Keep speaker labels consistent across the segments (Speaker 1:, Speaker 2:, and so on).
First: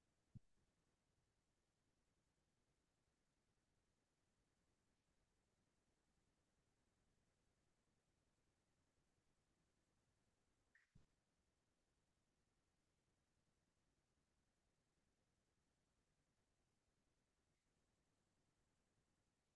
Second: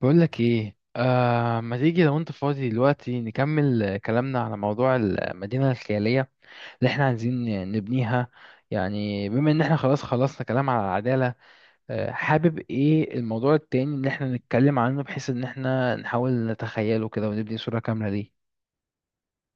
Speaker 1: بقول لك ايه، ما تيجي لو انت فاضي دلوقتي؟ نكمل كلامنا على موضوع المدينة الخيالية اللي احنا عايزين نبنيها. يعني بما ان احنا خلاص خلصنا كلام على العدالة، حابب ايه الموضوع التاني اللي احنا نتكلم عنه بحيث ان احنا نحاول نتخيله كده ونبني صورة كاملة ليه؟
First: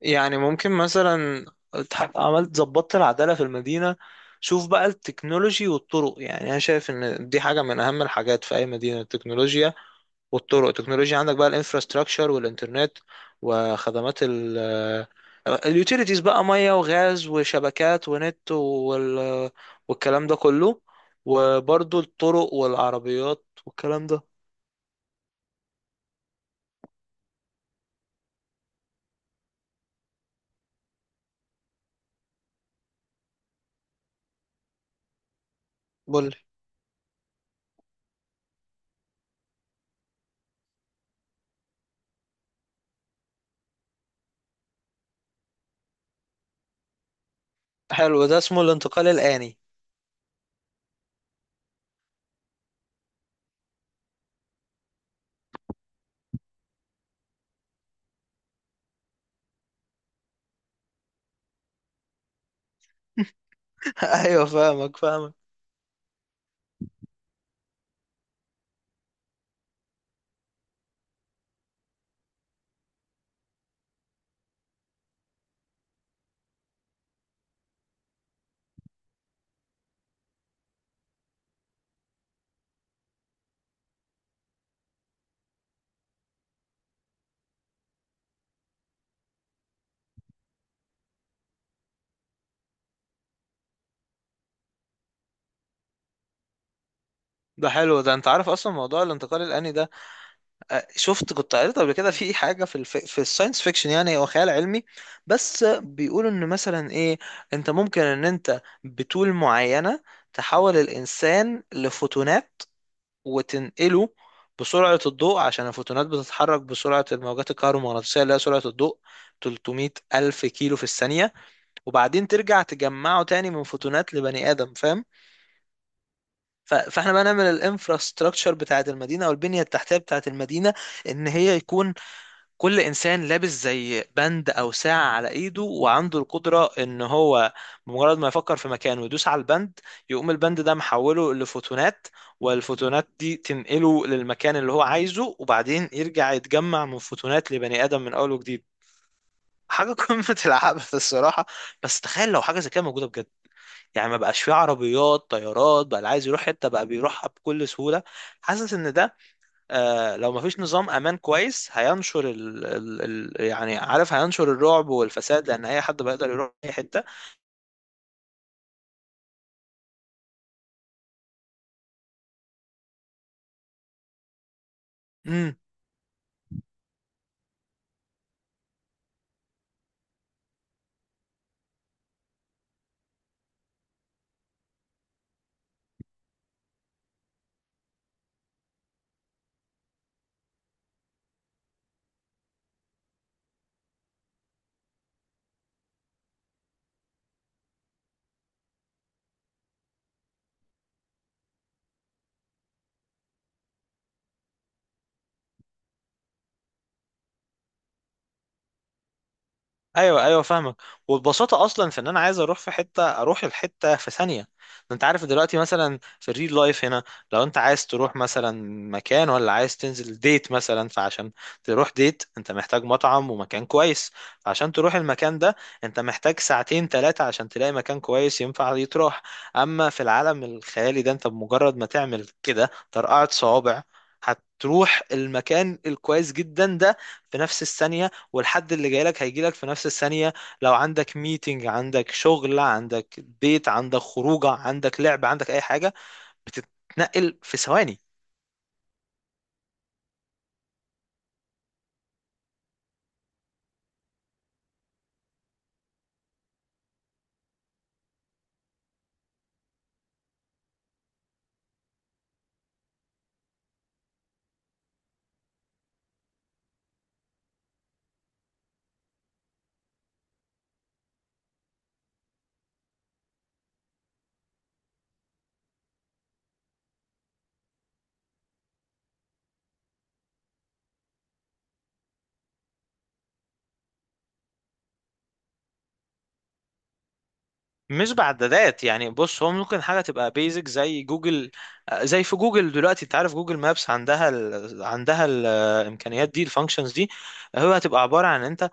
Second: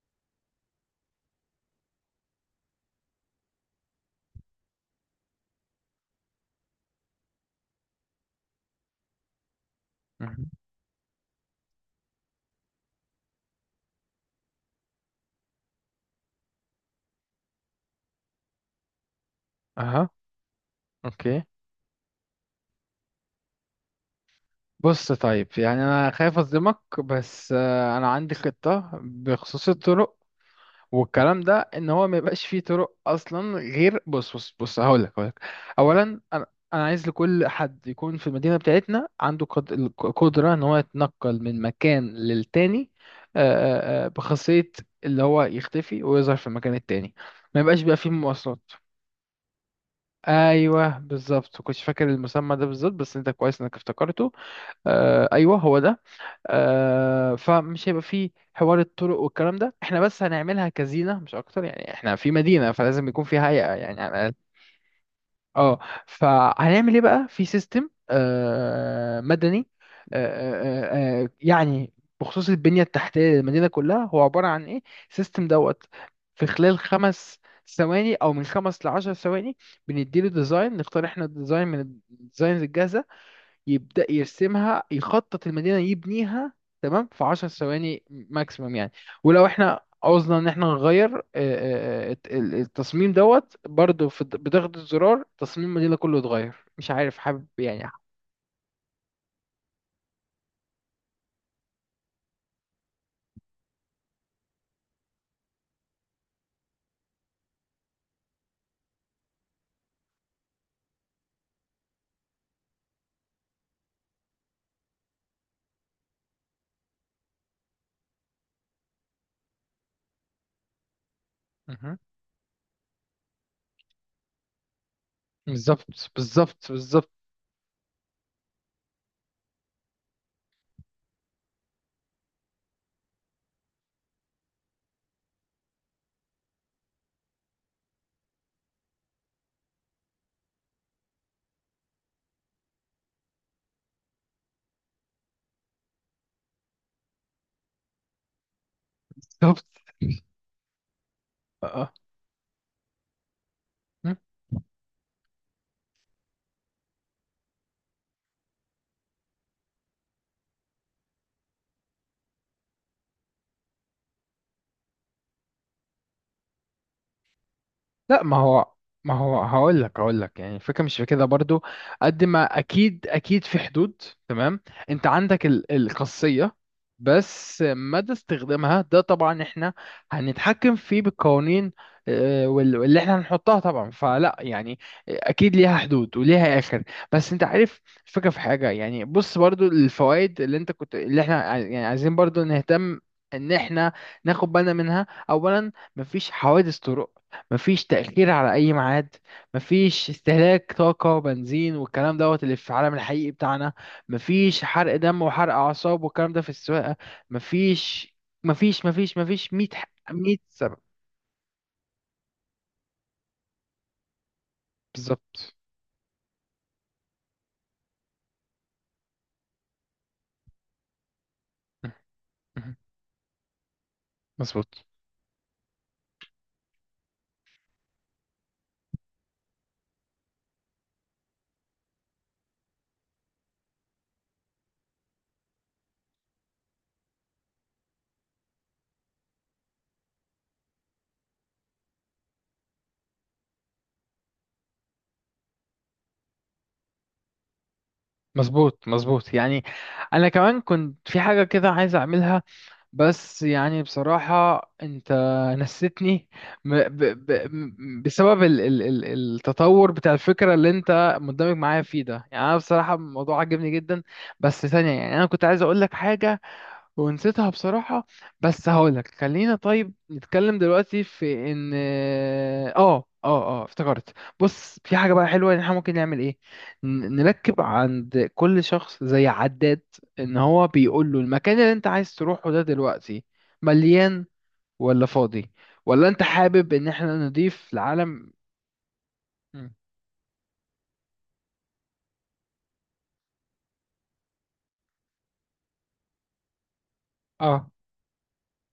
Speaker 2: يعني ممكن مثلا عملت ظبطت العدالة في المدينة. شوف بقى التكنولوجي والطرق، يعني انا شايف ان دي حاجة من اهم الحاجات في اي مدينة، التكنولوجيا.
Speaker 1: مهم.
Speaker 2: والطرق، التكنولوجيا عندك بقى الانفراستراكشر والانترنت، وخدمات اليوتيليتيز بقى، مية وغاز وشبكات ونت
Speaker 1: اها.
Speaker 2: والكلام ده كله.
Speaker 1: اوكي.
Speaker 2: وبرضو الطرق والعربيات والكلام ده.
Speaker 1: بص، طيب، يعني انا خايف اصدمك بس انا عندي خطة بخصوص الطرق والكلام ده، ان هو ما يبقاش فيه طرق اصلا، غير بص بص بص، هقول لك. اولا
Speaker 2: قولي.
Speaker 1: انا انا عايز لكل حد يكون في المدينه بتاعتنا عنده القدره ان هو يتنقل من مكان للتاني، بخاصيه اللي هو يختفي ويظهر في المكان التاني، ما يبقاش بقى فيه
Speaker 2: حلو، ده اسمه
Speaker 1: مواصلات.
Speaker 2: الانتقال الآني.
Speaker 1: ايوه بالظبط، كنتش فاكر المسمى ده بالظبط بس انت كويس انك افتكرته. ايوه هو ده. فمش هيبقى فيه حوار الطرق والكلام ده، احنا بس هنعملها كزينة مش اكتر، يعني احنا في مدينة فلازم يكون فيها هيئة يعني على الاقل.
Speaker 2: ايوه، فاهمك فاهمك.
Speaker 1: اه، فهنعمل ايه بقى في سيستم مدني؟ آه آه يعني بخصوص البنية التحتية للمدينة كلها هو عبارة عن ايه؟ سيستم دوت، في خلال 5 ثواني او من 5 لـ10 ثواني بنديله ديزاين، نختار احنا الديزاين من الديزاينز الجاهزة، يبدأ يرسمها يخطط المدينة يبنيها، تمام، في 10 ثواني ماكسيمم يعني. ولو احنا عوزنا ان احنا نغير التصميم دوت، برضو في بضغط الزرار تصميم المدينة كله اتغير، مش عارف حابب
Speaker 2: ده
Speaker 1: يعني.
Speaker 2: حلو، ده انت عارف اصلا موضوع الانتقال الآني ده. شفت، كنت قريت قبل كده في حاجة في الساينس فيكشن، يعني هو خيال علمي. بس بيقولوا ان مثلا ايه، انت ممكن ان انت بطول معينة تحول الانسان لفوتونات، وتنقله بسرعة الضوء، عشان الفوتونات بتتحرك بسرعة الموجات الكهرومغناطيسية اللي هي سرعة الضوء، 300 ألف كيلو في الثانية.
Speaker 1: مهم.
Speaker 2: وبعدين ترجع تجمعه تاني من فوتونات لبني آدم، فاهم؟
Speaker 1: بالظبط، بالظبط، بالظبط،
Speaker 2: فاحنا بقى نعمل الانفراستراكشر بتاعت المدينه او البنيه التحتيه بتاعت المدينه، ان هي يكون كل انسان لابس زي بند او ساعه على ايده، وعنده القدره ان هو بمجرد ما يفكر في مكان ويدوس على البند، يقوم البند ده محوله لفوتونات، والفوتونات دي تنقله للمكان اللي هو عايزه، وبعدين يرجع يتجمع من فوتونات لبني ادم من اول وجديد.
Speaker 1: بالظبط.
Speaker 2: حاجه قمه العبث الصراحه.
Speaker 1: اه.
Speaker 2: بس تخيل لو حاجه زي كده موجوده بجد، يعني ما بقاش فيه عربيات طيارات بقى، اللي عايز يروح حته بقى بيروحها بكل سهوله. حاسس ان ده آه، لو ما فيش نظام امان كويس، هينشر ال ال ال يعني عارف، هينشر الرعب والفساد، لان اي حد بقى يقدر يروح اي حته.
Speaker 1: لا، ما هو هقول لك، يعني الفكره مش في كده برضو، قد ما اكيد اكيد في حدود، تمام. انت عندك
Speaker 2: امم.
Speaker 1: الخاصيه، بس مدى استخدامها ده طبعا احنا هنتحكم فيه بالقوانين، واللي احنا هنحطها طبعا، فلا يعني اكيد ليها حدود وليها اخر. بس انت عارف الفكره في حاجه، يعني بص برضو الفوائد اللي انت كنت، اللي احنا يعني عايزين برضو نهتم ان احنا ناخد بالنا منها. اولا مفيش حوادث طرق، مفيش تأخير على أي ميعاد، مفيش استهلاك طاقة وبنزين والكلام دوت اللي في العالم الحقيقي بتاعنا، مفيش حرق دم وحرق أعصاب والكلام ده في السواقة، مفيش مفيش مية ح-
Speaker 2: ايوه
Speaker 1: مية
Speaker 2: ايوه، فاهمك.
Speaker 1: سبب.
Speaker 2: والبساطه اصلا في ان انا عايز اروح في حته اروح الحته في ثانيه. ده انت عارف
Speaker 1: بالظبط،
Speaker 2: دلوقتي مثلا في الريل لايف هنا، لو انت عايز تروح مثلا مكان، ولا عايز تنزل ديت مثلا، فعشان تروح ديت انت محتاج مطعم ومكان كويس. فعشان
Speaker 1: مظبوط
Speaker 2: تروح المكان ده انت محتاج ساعتين ثلاثه عشان تلاقي مكان كويس ينفع يتروح. اما في العالم الخيالي ده، انت بمجرد ما تعمل كده ترقعة صوابع، هتروح المكان الكويس جدا ده في نفس الثانية. والحد اللي جاي لك هيجي لك في نفس الثانية. لو عندك ميتنج، عندك شغل، عندك بيت، عندك خروجة، عندك لعب، عندك أي حاجة، بتتنقل في ثواني.
Speaker 1: مظبوط مظبوط، يعني أنا كمان كنت في حاجة كده عايز أعملها بس يعني بصراحة انت نسيتني. بسبب ال التطور بتاع الفكرة اللي انت مندمج معايا فيه ده، يعني انا بصراحة الموضوع عجبني جدا بس ثانية، يعني انا كنت عايز اقول لك حاجة ونسيتها بصراحة. بس هقولك خلينا طيب نتكلم دلوقتي في ان اه افتكرت. بص، في حاجة بقى حلوة ان احنا ممكن نعمل ايه، نركب عند كل شخص زي عداد، ان هو بيقول له المكان اللي انت عايز تروحه ده دلوقتي مليان ولا فاضي، ولا انت حابب ان احنا نضيف
Speaker 2: مش
Speaker 1: العالم.
Speaker 2: بعدادات، يعني بص، هو
Speaker 1: مم.
Speaker 2: ممكن حاجة تبقى بيزك زي جوجل. زي في جوجل دلوقتي، انت عارف جوجل مابس عندها عندها الامكانيات دي، الفانكشنز دي.
Speaker 1: اه
Speaker 2: هو هتبقى عبارة عن انت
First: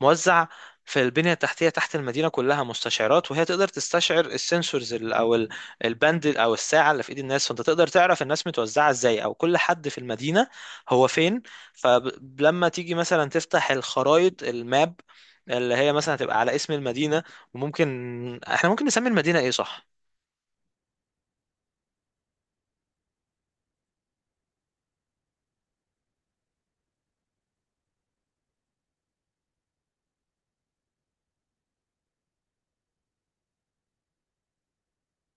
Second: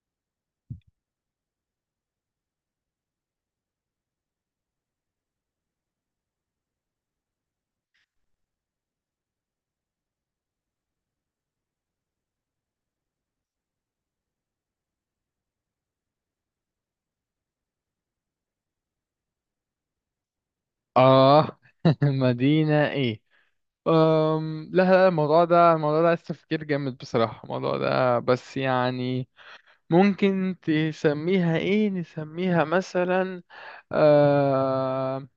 Speaker 2: موزع في البنية التحتية تحت المدينة كلها مستشعرات، وهي تقدر تستشعر السنسورز، الباند او الساعة اللي في ايد الناس، فانت تقدر تعرف الناس متوزعة ازاي، او كل حد في المدينة هو فين. فلما تيجي مثلا تفتح الخرائط، الماب اللي هي مثلا هتبقى على اسم المدينة. وممكن احنا ممكن نسمي المدينة ايه، صح؟
Speaker 1: اه. مدينة ايه؟ لا لا، الموضوع ده عايز تفكير جامد بصراحة الموضوع ده، بس يعني ممكن تسميها ايه؟ نسميها مثلا آه...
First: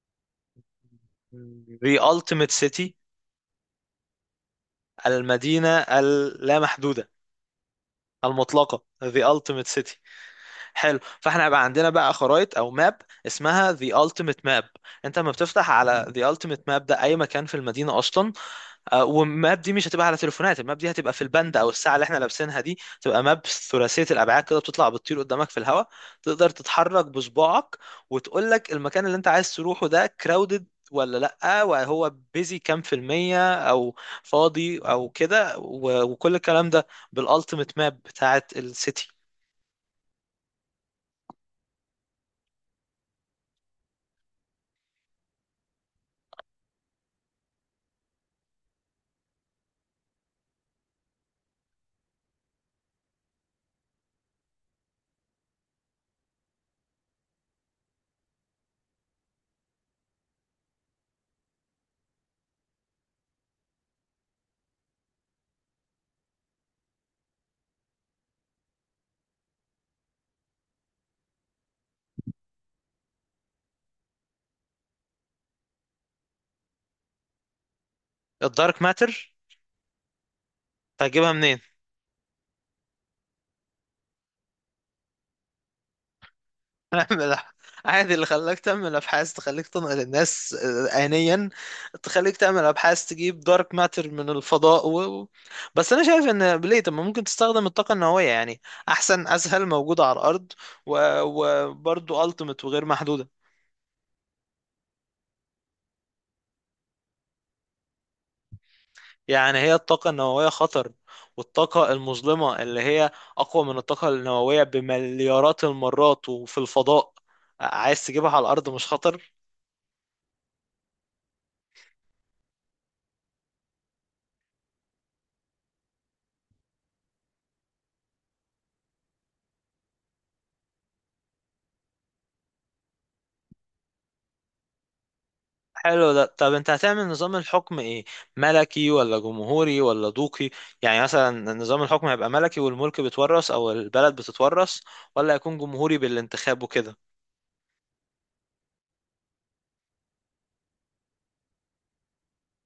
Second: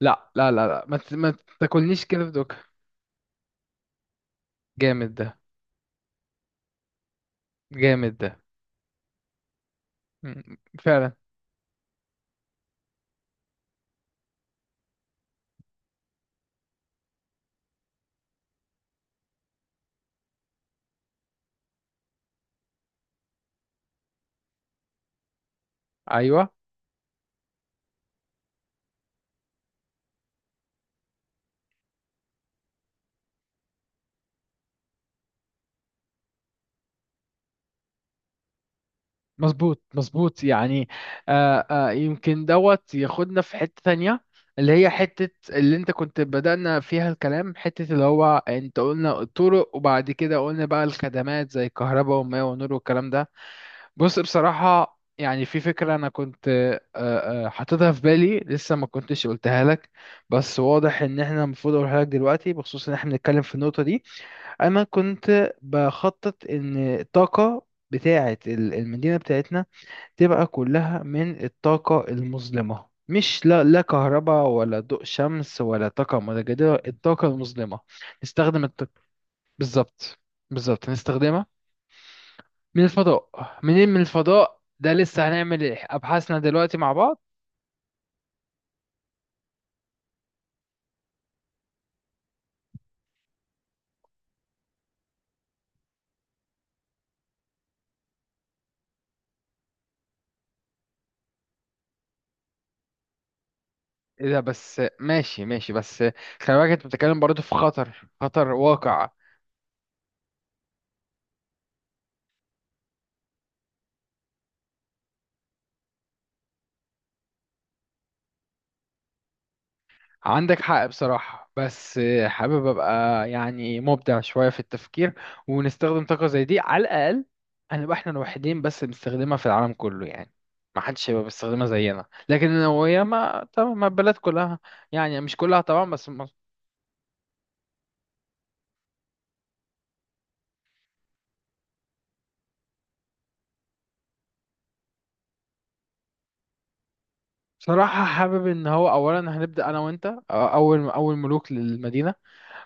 Speaker 1: لا لا لا لا، ما
Speaker 2: The
Speaker 1: تاكلنيش كده في
Speaker 2: Ultimate
Speaker 1: دوكا.
Speaker 2: City،
Speaker 1: جامد ده،
Speaker 2: المدينة اللامحدودة
Speaker 1: جامد ده.
Speaker 2: المطلقة، The Ultimate City.
Speaker 1: م-
Speaker 2: حلو،
Speaker 1: فعلا.
Speaker 2: فاحنا هيبقى عندنا بقى خرائط او ماب اسمها The Ultimate Map. انت لما بتفتح على The Ultimate Map ده، اي مكان في المدينه اصلا. والماب دي مش هتبقى على تليفونات، الماب دي هتبقى في البند او الساعه اللي احنا لابسينها دي، تبقى ماب ثلاثيه الابعاد كده، بتطلع بتطير قدامك في الهواء. تقدر
Speaker 1: ايوه،
Speaker 2: تتحرك بصباعك، وتقول لك المكان اللي انت عايز تروحه ده crowded ولا لأ، وهو بيزي كام في المية، أو فاضي أو كده، وكل الكلام ده بالألتيميت ماب بتاعت السيتي.
Speaker 1: مظبوط مظبوط، يعني يمكن دوت ياخدنا في حتة تانية، اللي هي حتة اللي انت كنت بدأنا فيها الكلام، حتة اللي هو انت قلنا الطرق، وبعد كده قلنا بقى الخدمات زي الكهرباء والماء والنور والكلام ده. بص، بصراحة يعني في فكرة أنا كنت حاططها في بالي لسه ما كنتش قلتها لك، بس واضح إن إحنا المفروض أقولها لك دلوقتي بخصوص إن إحنا بنتكلم في النقطة دي. أنا كنت بخطط إن الطاقة بتاعة المدينة بتاعتنا تبقى كلها من الطاقة المظلمة، مش لا لا كهرباء ولا ضوء شمس ولا طاقة متجددة، الطاقة المظلمة نستخدم
Speaker 2: الدارك
Speaker 1: الط...
Speaker 2: ماتر.
Speaker 1: بالظبط، بالظبط
Speaker 2: هتجيبها
Speaker 1: نستخدمها.
Speaker 2: منين؟
Speaker 1: من الفضاء. منين من الفضاء ده؟ لسه هنعمل إيه؟ أبحاثنا دلوقتي مع بعض.
Speaker 2: اعمل. عادي، اللي خلاك تعمل ابحاث تخليك تنقل الناس آنيا، تخليك تعمل ابحاث تجيب دارك ماتر من الفضاء بس انا شايف ان ليه، طب ما ممكن تستخدم الطاقة النووية يعني، احسن، اسهل، موجودة على الارض وبرضه التيمت وغير محدودة.
Speaker 1: إيه ده بس؟ ماشي ماشي، بس خلي بالك أنت بتتكلم برضه في خطر، خطر واقع.
Speaker 2: يعني هي الطاقة النووية خطر، والطاقة المظلمة اللي هي اقوى من الطاقة النووية بمليارات المرات وفي الفضاء، عايز تجيبها على الارض مش خطر؟
Speaker 1: عندك حق بصراحة، بس حابب أبقى يعني مبدع شوية في التفكير، ونستخدم طاقة زي دي، على الأقل هنبقى إحنا الوحيدين بس بنستخدمها في العالم كله يعني، ما حدش هيبقى بيستخدمها زينا، لكن النووية ما طبعا ما البلد كلها، يعني مش كلها طبعا بس
Speaker 2: حلو ده. طب انت هتعمل نظام الحكم ايه، ملكي ولا جمهوري ولا دوقي؟ يعني مثلا نظام الحكم هيبقى ملكي والملك بيتورث او البلد بتتورث، ولا هيكون جمهوري بالانتخاب وكده؟
Speaker 1: بصراحة حابب إن هو أولا هنبدأ أنا وأنت أول أول ملوك للمدينة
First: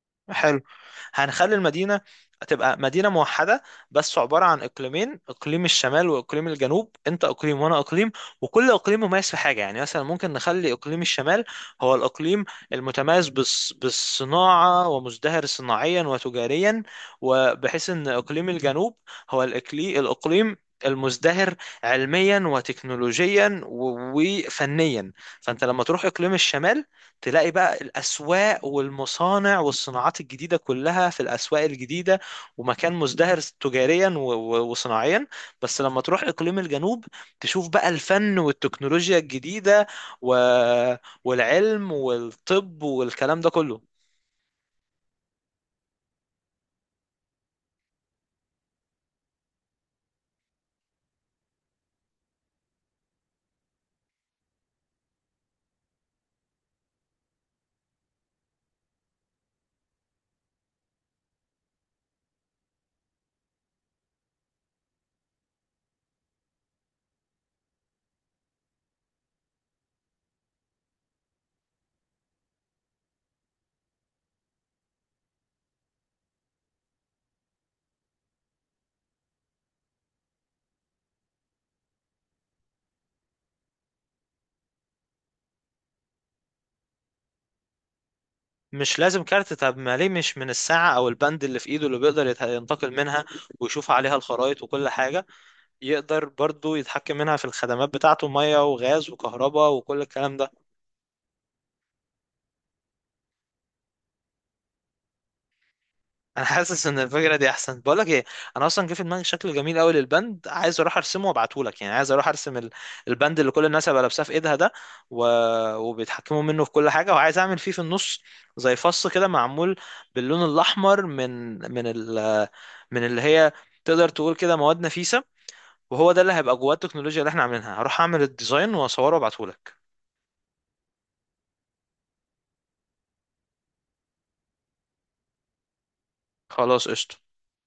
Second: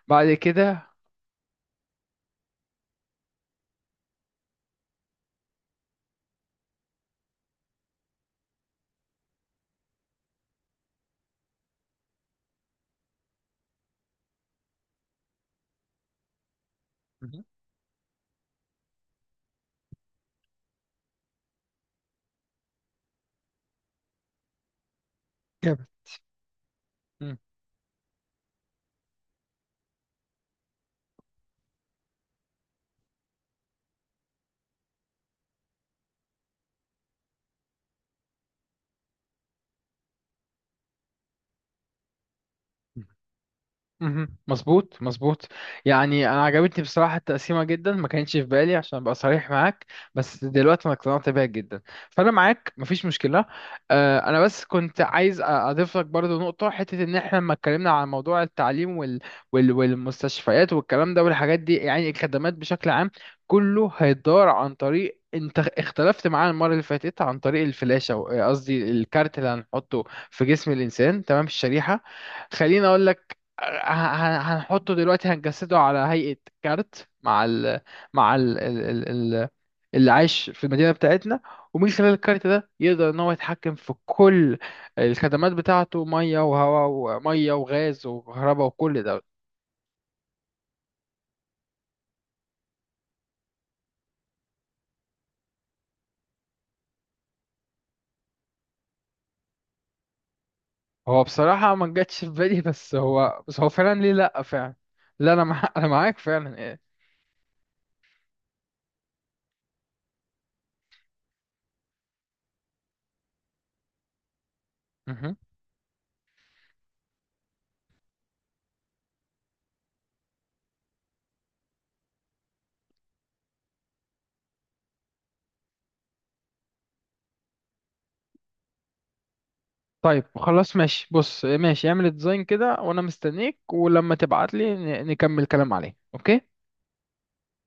Speaker 1: بعد
Speaker 2: حلو،
Speaker 1: كده.
Speaker 2: هنخلي المدينة تبقى مدينة موحدة بس عبارة عن إقليمين، إقليم الشمال وإقليم الجنوب، أنت إقليم وأنا إقليم. وكل إقليم مميز في حاجة، يعني مثلا ممكن نخلي إقليم الشمال هو الإقليم المتميز بالصناعة، ومزدهر صناعيا وتجاريا.
Speaker 1: مهم.
Speaker 2: وبحيث أن إقليم الجنوب هو الإقليم المزدهر علميا وتكنولوجيا و- وفنيا. فانت لما تروح اقليم الشمال،
Speaker 1: جامد.
Speaker 2: تلاقي بقى الأسواق والمصانع والصناعات الجديدة كلها في الأسواق الجديدة، ومكان مزدهر تجاريا وصناعيا. بس لما تروح إقليم الجنوب، تشوف بقى الفن والتكنولوجيا الجديدة و... والعلم والطب والكلام ده كله.
Speaker 1: مهم. مظبوط مظبوط، يعني انا عجبتني بصراحه التقسيمه جدا، ما كانتش في بالي عشان ابقى صريح معاك، بس دلوقتي انا اقتنعت بيها جدا، فانا معاك مفيش مشكله. انا بس كنت عايز اضيف لك برضو نقطه، حته ان احنا لما اتكلمنا عن موضوع التعليم والمستشفيات والكلام ده والحاجات دي، يعني الخدمات بشكل عام كله هيدار عن طريق، انت اختلفت معانا المره اللي فاتت، عن طريق الفلاشه قصدي الكارت اللي هنحطه في جسم الانسان، تمام، الشريحه، خليني اقول هنحطه دلوقتي. هنجسده على هيئة كارت مع ال مع ال ال ال ال اللي عايش في المدينة بتاعتنا، ومن خلال الكارت ده يقدر ان هو يتحكم في كل الخدمات بتاعته، مية وهواء ومية وغاز وكهرباء
Speaker 2: مش
Speaker 1: وكل ده.
Speaker 2: لازم كارت، طب ما ليه مش من الساعة أو البند اللي في إيده، اللي بيقدر ينتقل منها ويشوف عليها الخرائط وكل حاجة، يقدر برضو يتحكم منها في الخدمات بتاعته، مية وغاز وكهرباء وكل الكلام ده.
Speaker 1: هو بصراحة ما جاتش في بالي، بس هو فعلا ليه لأ، فعلا لا، انا مع... انا معاك
Speaker 2: انا
Speaker 1: فعلا إيه.
Speaker 2: حاسس ان الفكره دي احسن. بقول لك ايه، انا اصلا جه في دماغي شكل جميل قوي للبند، عايز اروح ارسمه وابعته لك. يعني عايز اروح ارسم البند اللي كل الناس هيبقى لابساه في ايدها ده و...
Speaker 1: مهم.
Speaker 2: وبيتحكموا منه في كل حاجه. وعايز اعمل فيه في النص زي فص كده، معمول باللون الاحمر، من اللي هي تقدر تقول كده مواد نفيسه. وهو ده اللي هيبقى جواه التكنولوجيا اللي احنا عاملينها. هروح اعمل الديزاين واصوره وابعته لك.
Speaker 1: طيب خلاص ماشي، بص ماشي اعمل ديزاين كده وانا مستنيك، ولما تبعت لي نكمل كلام عليه، اوكي.
Speaker 2: خلاص، قشطه.